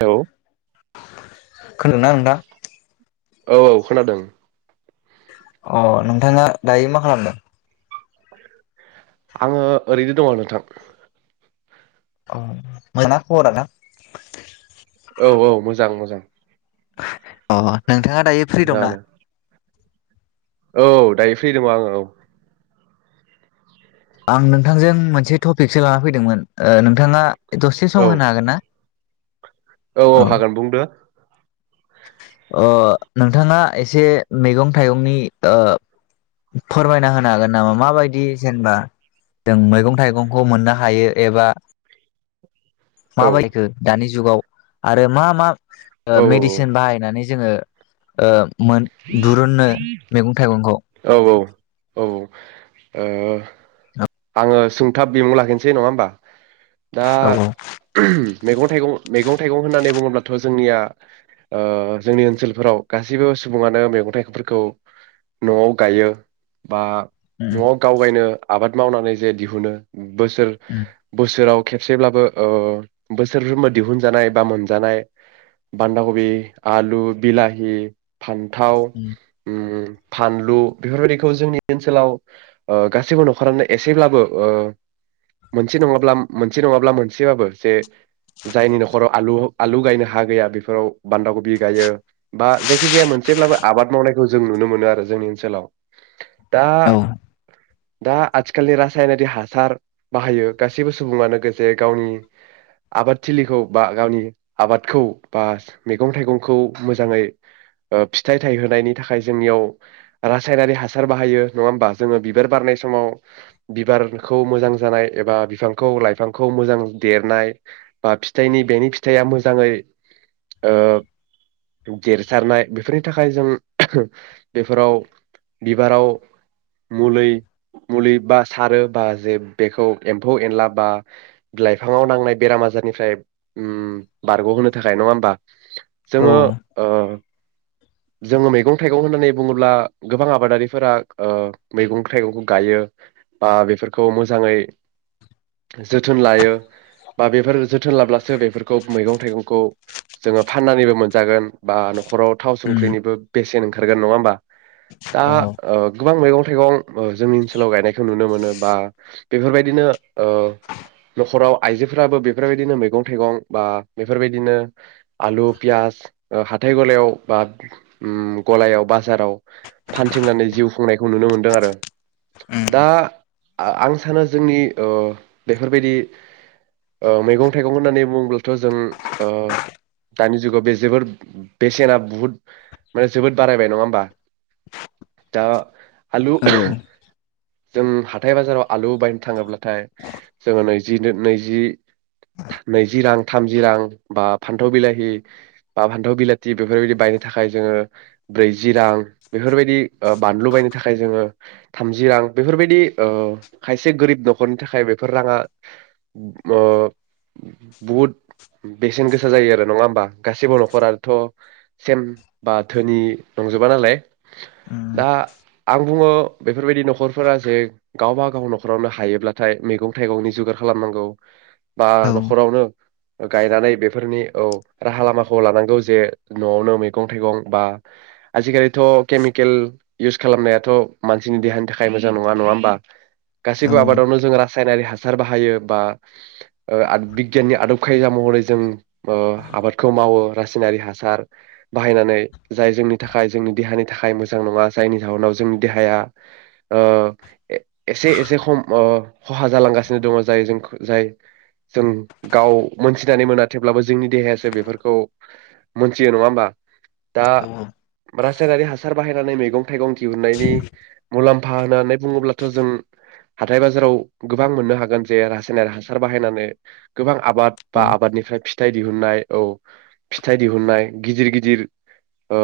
Hello [unintelligible] खोनादोंना नोंथां? औ खोनादों। अ नोंथाङा दायो मा खालामदों? आङो ओरैनो दङ नोंथां। औ मोजांना खबरा नोंथा? औ औ मोजां मोजां। अ अ नोंथाङा दायो फ्रि दंना? मोजाङानो औ दायो फ्रि दङ आङो औ आं नोंथांजों मोनसे टपिकसो लाना फैदोंमोन ओ नोंथाङा दसे औ सम होनो हागोन ना? औ औ हागोन बुंदो अ नोंथाङा एसे मैगं थाइगंनि ओ फोरमायना होनो हागोन नामा माबायदि जेनेबा जों मैगं थाइगंखौ मोननो हायो एबा औ माबायदिखो दानि जु जुगाव आरो मा मा ओ औ मेडिसिन बाहायनानै जोङो ओ मोन दुरुननो मेगं थाइगंखौ। औ औ ओ औ आङो सुंथाब बिमुं लाखिनोसै नङा होमबा? दा औ मेगं थाइगं मेगं थाइगं होननानै बुङो ब्लाथ' जोंनिया ओ जोंनि ओनसोलफोराव गासैबो सुबुङानो मैगं थाइगंफोरखौ न'आव गायो। बा उम नवाव गावगायनो आबाद मावनानै जे दिहुनो बोसोर उम बोसोराव खेबसेब्लाबो ओ बोसोरफ्रोमबो दिहुनजानाय बा मोनजानाय बान्दा खबि, आलु, बिलाहि, फान्थाव उम उम फानलु बेफोरबायदिखौ जोंनि ओनसोलाव ओ गासैबो न'खरानो एसेब्लाबो ओ मोनसे नङाब्ला मोनसे नङाब्ला मोनसेबाबो जे जायनि न'खराव आलु आलु गायनो हा गैया बेफोराव बान्दा खबि गायो बा जायखि जाया मोनसेब्लाबो आबाद मावनायखौ जों नुनो मोनो आरो जोंनि ओनसोलाव। दा औ दा आथिखालनि रासायनारि हासार बाहायो गासैबो सुबुङानो लोगोसे गावनि आबादथिलिखौ बा गावनि आबादखौ बा मैगं थाइगंखौ मोजाङै ओ फिथाइ थायहोनायनि थाखाय जोंनियाव रासायनारि हासार बाहायो नङा होमबा। जोङो बिबार बारनाय समाव बिबारखौ मोजां जानाय एबा बिफांखौ लाइफांखौ मोजां देरनाय बा फिथाइनि बेनि फिथाइया मोजाङै ओ देरथारनाय बेफोरनि थाखाय जों बेफोराव बिबाराव मुलै मुलि बा सारो बा जे बेखौ एम्फौ एनला बा लाइफाङाव नांनाय बेराम आजारनिफ्राय उम बारग'होनो थाखाय नङा होमबा। जोंङो ओ जोङो मैगं थाइगं होननानै बुङोब्ला गोबां आबादारिफोरा ओ मैगं थाइगंखौ गायो बा बेफोरखौ मोजाङै जोथोन लायो बा बेफोर जोथोन लाब्लासो बेफोरखौ मैगं थाइगंखौ जोङो फाननानैबो मोनजागोन बा न'खराव थाव संख्रिनिबो बेसेन ओंखारगोन नङा होमबा। दा ओ गोबां मैगं थाइगं ओ जोंनि ओनसोलाव गायनायखौ नुनो मोनो बा बेफोरबायदिनो ओ न'खराव आइजोफोराबो बेफोरबायदिनो मैगं थाइगं बा बेफोरबायदिनो आलु पियास हाथाय गलायाव बा उम गलायाव बाजाराव फानथिंनानै जिउ खुंनायखौ नुनो मोनदों आरो। दा आं सानो जोंनि ओ बेफोरबायदि ओ मैगं थाइगं होननानै बुङोब्लाथ' जों ओ दानि जुगाव बे जोबोर बेसेना बुहुद माने जोबोद बारायबाय नङा होमबा। दा आलु जों हाथाय बाजाराव आलु बायनो थाङोब्लाथाय जोङो नैजि नैजि नैजि रां थामजि रां बा फान्थाव बिलाहि बा फान्थाव बिलाथि बेफोरबायदि बायनो थाखाय जोङो ब्रैजि रां बेफोरबायदि बानलु बायनो थाखाय जोङो थामजि रां बेफोरबायदि ओ खायसे गोरिब न'खरनि थाखाय बेफोर राङा ओ बहुद बेसेन गोसा जायो आरो नङा होमबा गाैबो न'खराथ' सेम बा धोनि नंजोबा नालाय। दा आं बुङो बेफोरबायदि नखरफोरा जे गावबा गाव नखरावनो हायोब्लाथाय मैगं थाइगंनि जुगार खालामनांगौ। बा न'खरावनो गायनानै बेफोरनि औ राहा लामाखौ लानांगौ जे न'आवनो मैगं थाइगं बा आजिखालिथ' केमिकेल इउस खालामनायाथ' मानसिनि देहानि थाखाय मोजां नङा नङा होमबा। गासैबो आबादावनो जों रासायनारि हा सार बाहायो बा बिगियाननि आदब खायदा महरै जों आबादखौ मावो रासायनारि हासार बाहायनानै। जाय जोंनि थाखाय जोंनि देहानि थाखाय मोजां नङा जायनि जाहनाव जों देहाया ओ एसे एसे खम खहा जालांगासिनो दङ जाय जों जाय जों गाव मोनथिनानै मोना थेवब्लाबो जोंनि देहायासो बेफोरखौ मोनथियो नङा होमबा‌। औ। रासायनारि हासार बाहायनानै मैगं थाइगं दिहुननायनि मुलाम्फा होननानै बुङोब्लाथ' जों हाथाय बाजाराव गोबां मोननो हागोन जे रासायनारिक हासार बाहायनानै गोबां आबाद बा आबादनिफ्राय फिथाइ दिहुननाय औ फिथाइ दिहुननाय गिदिर गिदिर ओ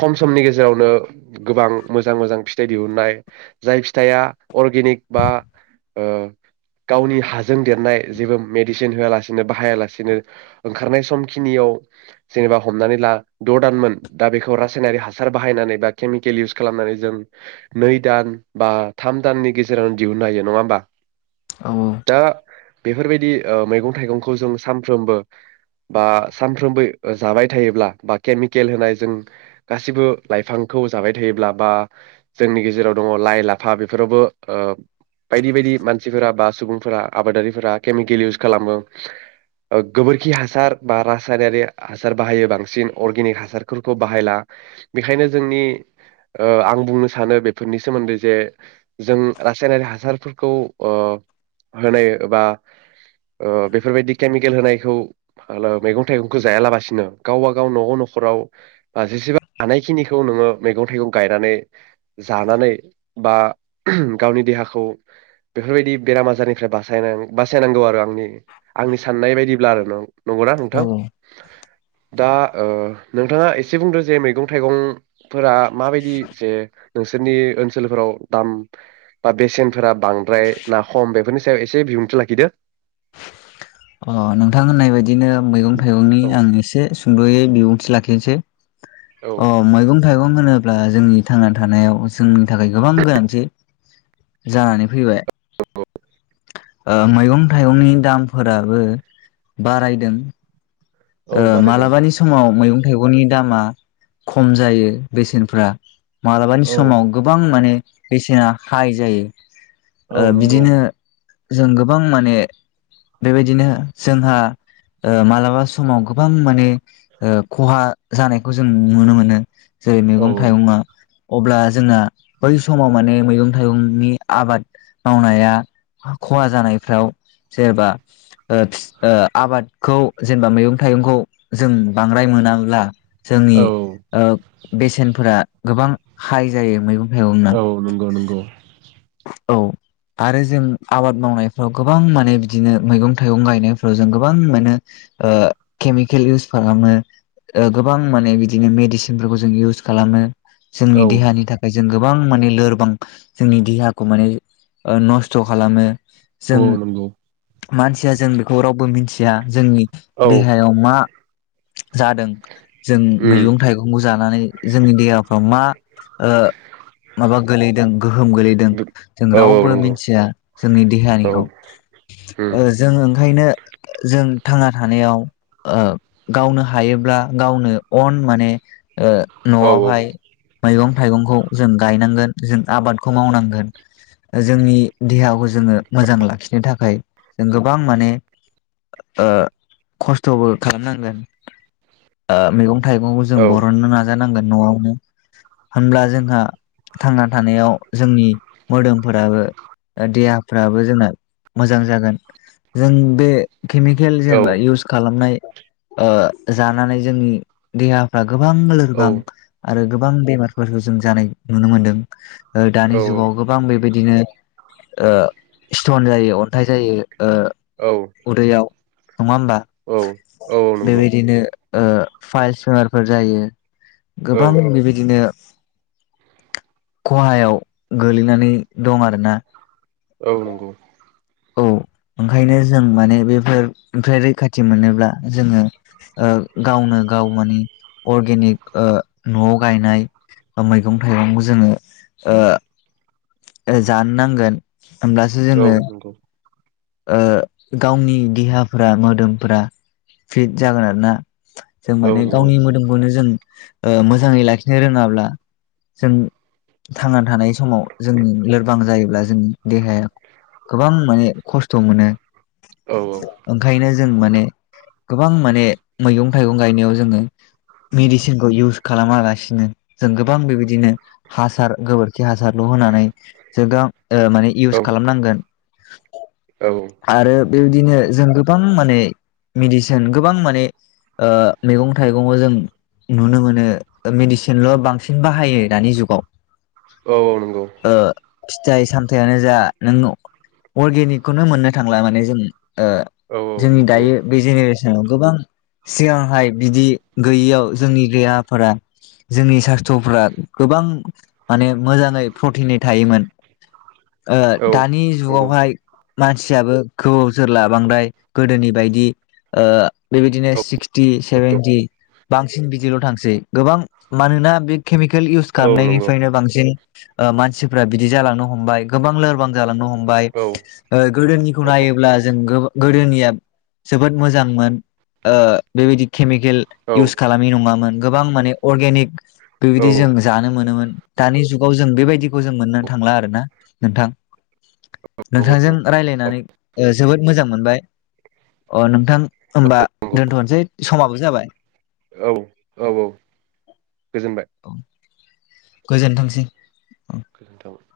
खम समनि गेजेरावनो गोबां मैगं मोजां मोजां फिथाइ दिहुननाय जाय फिथाइआ अर्गेनिक बा ओ गावनि हासार जों देरनाय जेबो मेडिसिन होआलासे बाहाया लासेनो ओंखारनाय समखिनियाव जेनेबा हमनानै ला द' दानमोन दा बेखौ रासायनारिक हासार बाहायनानै बा केमिकेल इउस खालामनानै जों नै दान बा थाम दाननि गेजेराव दिहुननो हायो नङा होमबा औ दा बेफोरबायदि ओ मैगं थाइगंखौ जों सानफ्रोमबो बा सानफ्रोमबो जाबाय थायोब्ला बा केमिकेल होनाय जों गासिबो लाइफांखौ जाबाय थायोब्ला बा जोंनि गेजेराव दङ लाइ लाफा बेफोरावबो बायदि बायदि मानसिफोरा बा सुबुंफोरा आबादारिफोरा केमिकेल इउस खालामो गोबोरखि हासार बा रासायनारि हासार बाहायो बांसिन अर्गेनिक हासारफोरखौ बाहायला बेखायनो जोंनि ओ आं बुंनो सानो बेफोरनि सोमोन्दै जे जों रासायनारि हासारफोरखौ होनाय बा बेफोरबायदि केमिकेल होनायखौ मैगं थाइगंखौ जायालाबसिनो गावबा गाव न'आव न'खराव बा जेसेबां हानायखिनिखौ नोङो मैगं थाइगं गायनानै जानानै बा गावनि देहाखौ बेफोरबायदि बेराम आजारनिफ्राय बासायनानै बासायनांगौ आरो आंनि आंनि साननाय बायदिब्ला आरो नंगौना औ नोंथां दा ओ नोंथाङा एसे बुंदो जे मैगं थाइगंफोरा माबायदि जे नोंसोरनि ओनसोलफोराव दाम बा बेसेनफोरा बांद्राय ना खम बेफोरनि सायाव एसे बिबुंथि लाखिदो अ नोंथां होननाय बायदिनो मैगं थाइगंनि औ आं एसे सुंद'यै बिबुंथि लाखिनोसै औ अ मैगं थाइगं होनो ब्ला जोंनि थांना थानायाव जोंनि थाखाय गोबां गोनांथि जानानै फैबाय ओ मैगं थाइगंनि दामफोराबो बारायदों ओ औ बारायदों मालाबानि समाव मैगं थाइगंनि दामा खम जायो बेसेनफ्रा मालाबानि औ समाव गोबां माने बेसेना हाय जायो ओ औ नंगौ बिदिनो जों गोबां माने बेबायदिनो जोंहा ओ मालाबा समाव गोबां माने ओ खहा जानायखौ जों नुनो मोनो। जेरै औ मैगं थाइगंआ अब्ला जोंना बै समाव माने मैगं थाइगंनि आबाद मावनाया खहा जानायफ्राव जेबा ओ फिस ओ आबादखौ जेनेबा मैगं थाइगंखौ जों बांद्राय मोनाब्ला जोंनि औ ओ बेसेनफोरा गोबां हाइ जायो मैगं थाइगंना औ नंगौ-नंगौ औ आरो जों आबाद मावनायफ्राव गोबां माने बिदिनो मैगं थाइगं गायनायफ्राव जों गोबां मोनो ओ केमिकेल इउस खालामो ओ गोबां माने बिदिनो मेडिसिनफोरखौ जों इउस खालामो जोंनि औ देहानि थाखायजो जों गोबां माने लोरबां जोंनि देहा खौ माने ओ नस्थ' खालामो। अ जों नंगौ। मानसिया जों बेखौ रावबो मिनथिया, जोंनि औ देहायाव मा जादों जों उम मैगं थाइगंखौ जानानै। जोंनि देहा फ्राव मा ओ माबा गोलैदों गोहोम गोलैदों। जों औ औ रावबो नंगौ मिथिया। जोंनि औ देहानिखौ उम ओ जों ओंखायनो ओ जों। थांना थानायाव ओ गावनो हायोब्ला गावनो अन माने। ओ औ न'आवहाय मैगं थाइगंखौ जों गायनांगोन जों आबादखौ मावनांगोन। जोंनि देहाखौ जोङो मोजां लाखिनो थाखाय जों गोबां माने ओ खस्थ'बो खालामनांगोन ओ मैगं। थाइगंखौ जों औ बरहननो नाजानांगोन। न'आवनो होनब्ला जोंहा थांना थानायाव जोंनि। मोदोमफोराबो देहाफ्राबो जोंना मोजां जागोन जों बे। केमिकेल जेनेबा औ इउस खालामनाय। ओ जानानै जोंनि देहाफ्रा। गोबां लोरबां औ आरो गो। गोबां बेमारफोरखौ जों जानाय नुनो मोनदों। ओ औ औ दानि जुगाव गो बेबायदिनो ओ स्थन जायो अन्थाइ जायो। औ ओ उदैयाव। नङा होमबब्ला? औ नंगौ बेबायदिनो। ओ फाइलस बेमारफोर जायो। औ गोबां बेबायदिनो। खहायाव गोलै। नानै दं आरो ना? औ नंगौ। औ ओंखायनो जों माने बेफोर ओमफ्राय रैखाथि मोनोब्ला। जोङो, ओ गावनो गाव माने अर्गेनिक ओ न'आव गायनाय मैगं थाइगंखौ जोङो ओ। ओ जानो नांगोन। ओमब्लासो औ जोङो। नंगौ ओ गावनि देहाफोरा मोदोमफ फिट जागोन आरोना। जों औ माने नंगौ गावनि मोदोमखौनो जों ओ मोजाङै लाखिनो रोङाब्ला जों थांना थानाय समाव जों लोरबां जायोब्ला जों देहाया गोबां माने। खस्थ' मोनो। औ नंगौ ओंखायनो जों माने। गोबां माने मैगं थाइगं गायनायाव जोङो मेडिसिनखौ इउस खालामालासिनो जों गोबां बेबायदिनो हासार गोबोरखि हासारल' होनानै [unintelligible] ओ माने इउस खालामनांगोन। औ आरो बेबिदिनो जों गोबां माने मेडिसिन गोबां माने ओ मैगं थाइगंङाव जों नुनो मोनो मेडिसिनल' बांसिन बाहायो दानि जुगाव। औ औ नंगौ। ओ फिथाइ सामथाययानो जा नों अर्गेनिकखौनो मोननो थांला माने जों। ओ औ जोंनि नंगौ दायो बे जेनेरेसन औ गोबां सिगांहाय बिदि गैयैयाव जोंनि देहाफोरा जोंनि सास्थ्रफ्रा गोबां माने मोजाङै प्रटिनै थायोमोन। ओ औ औ दानि नंगौ जुगावहाय। मानसियाबो गोबाव जोरला बांद्राय गोदोनि बायदि ओ बेबायदिनो सिक्सटि सेभेेनटि बांसिन बिदिल' थांसै गोबां मानोना बे केमिकेल इउस औ औ नंगौ खालामनायनिफ्रायनो बांसिन मानसिफ्रा बिदि जालांनो हमबाय गोबां लोरबां जालांनो हमबाय। ओ गोदोनिखौ नायोब्ला जों [unintelligible] गोदोनिया जोबोद मोजांमोन ओ बेबायदि केमिकेल औ इउस खालामि नङामोन। गोबां माने अर्गेनिक बेबायदि औ जों जानो मोनोमोन। दानि जुगाव जों बेबायदिखौ जों मोननो थांला आरो ना नोंथां? [inaudible] नोंथांजों रायज्लायनानै ओ जोबोद मोजां मोनबाय अ नोंथां होमबा दोनथ'नोसै समाबो जाबाय गोजोनबाय औ [inaudible] गोजोनथोंसै। औ गोजोनथाव